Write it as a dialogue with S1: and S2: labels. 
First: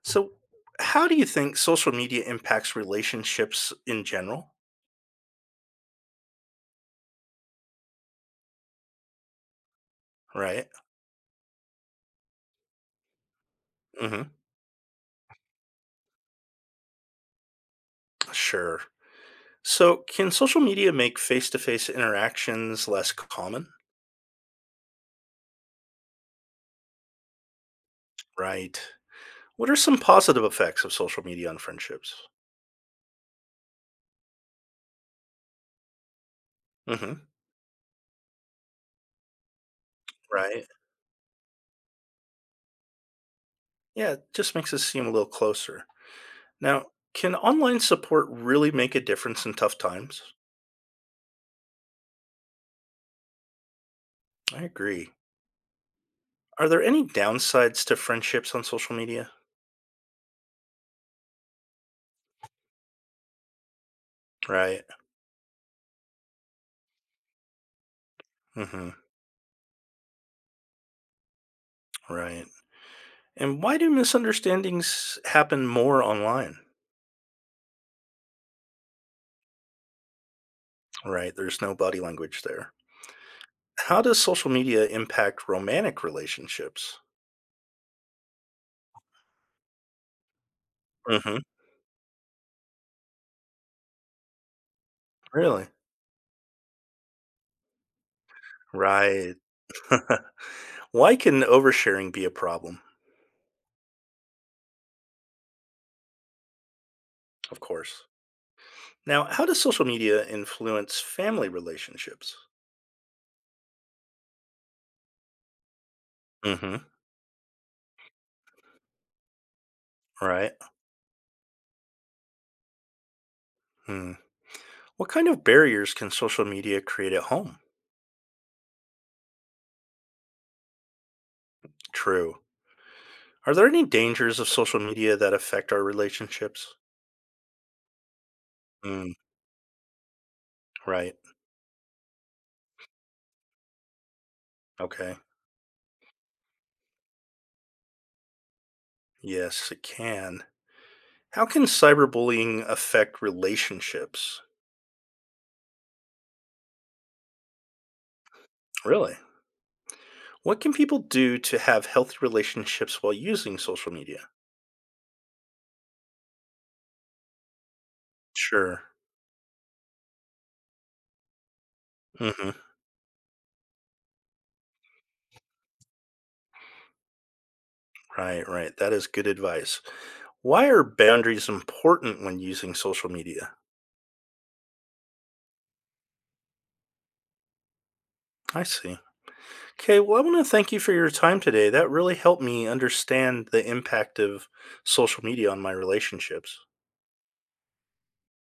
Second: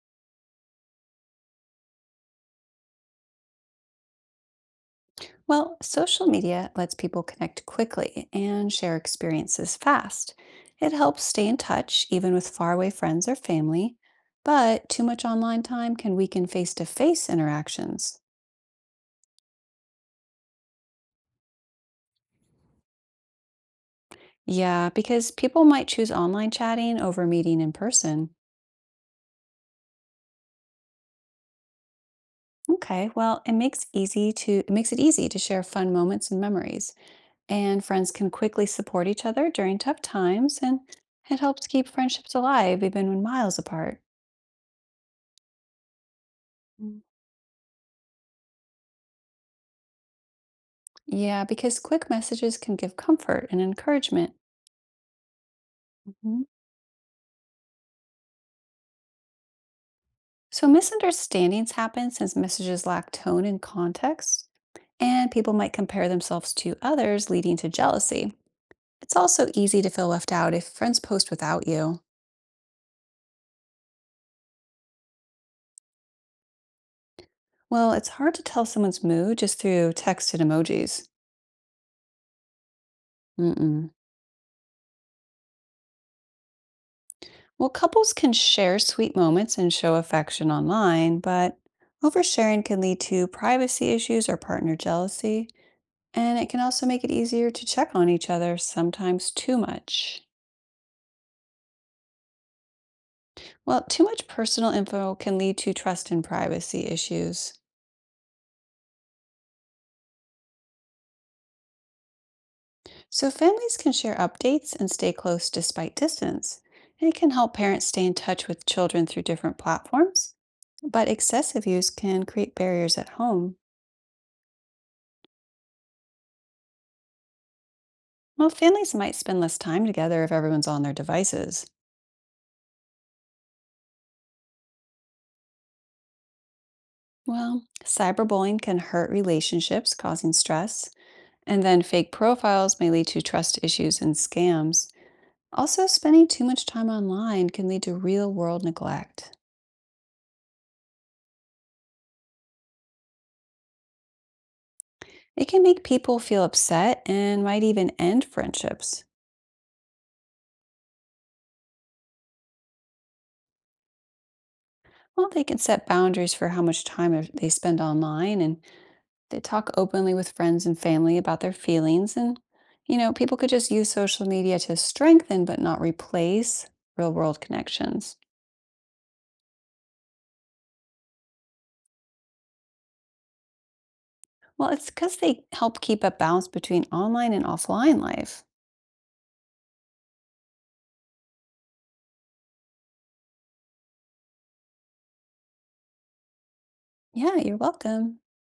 S1: So, how do you think social media impacts relationships in general?
S2: Well, social media lets people connect quickly and share experiences fast.
S1: Right?
S2: It helps stay in touch, even with faraway friends or family,
S1: Hmm.
S2: but too much online time can weaken face to face interactions.
S1: Sure. So, can social media make face to face interactions less common?
S2: Yeah, because people might choose online chatting over meeting in person.
S1: Right. What are some positive effects of social media on friendships?
S2: Okay, well, it makes it easy to share fun moments and memories,
S1: Hmm.
S2: and friends can quickly support each other during tough times,
S1: Right.
S2: and it helps keep friendships alive even when miles apart.
S1: Yeah, it just makes us seem a little closer. Now, can online support really make a difference in tough times?
S2: Yeah, because quick messages can give comfort and encouragement.
S1: I agree.
S2: Hmm.
S1: Are there any downsides to friendships on social media?
S2: So misunderstandings happen since messages lack tone and context,
S1: Right.
S2: and people might compare themselves to others, leading to jealousy.
S1: Hmm.
S2: It's also easy to feel left out if friends post without you.
S1: Right. And why do misunderstandings happen more online?
S2: Well, it's hard to tell someone's mood just through text and emojis.
S1: Right, there's no body language there.
S2: Mm-mm.
S1: How does social media impact romantic relationships?
S2: Well, couples can share sweet moments and show affection online,
S1: Hmm.
S2: but oversharing can lead to privacy issues or partner jealousy.
S1: Really?
S2: And it can also make it easier to check on each other, sometimes
S1: Right.
S2: too much.
S1: Why can oversharing be a problem?
S2: Well, too much personal info can lead to trust and privacy issues.
S1: Of course. Now, how does social media influence family relationships?
S2: So families can share updates and stay close despite distance.
S1: Hmm.
S2: And it can help parents stay in touch with children through different platforms.
S1: Right.
S2: But excessive use can create barriers at home.
S1: Hmm. What kind of barriers can social media create at home?
S2: Well, families might spend less time together if everyone's on their devices.
S1: True. Are there any dangers of social media that affect our relationships?
S2: Well, cyberbullying can hurt
S1: Mm,
S2: relationships, causing stress.
S1: right.
S2: And then fake profiles may lead to trust issues and scams.
S1: Okay.
S2: Also, spending too much time online can lead to real world neglect.
S1: Yes, it can. How can cyberbullying affect relationships?
S2: It can make people feel upset and might even end friendships.
S1: Really? What can people do to have healthy relationships while using social media?
S2: Well, they can set boundaries for how much time they spend online and
S1: Sure.
S2: they talk openly with friends and family about their feelings. And,
S1: Hmm.
S2: people could just use social media to strengthen but not replace real world connections.
S1: Right, right. That is good advice. Why are boundaries important when using social media?
S2: Well, it's because they help keep a balance between online and offline life.
S1: I see. Okay, well, I want to thank you for your time today. That really helped me understand the impact of social media on my relationships.
S2: Yeah, you're welcome.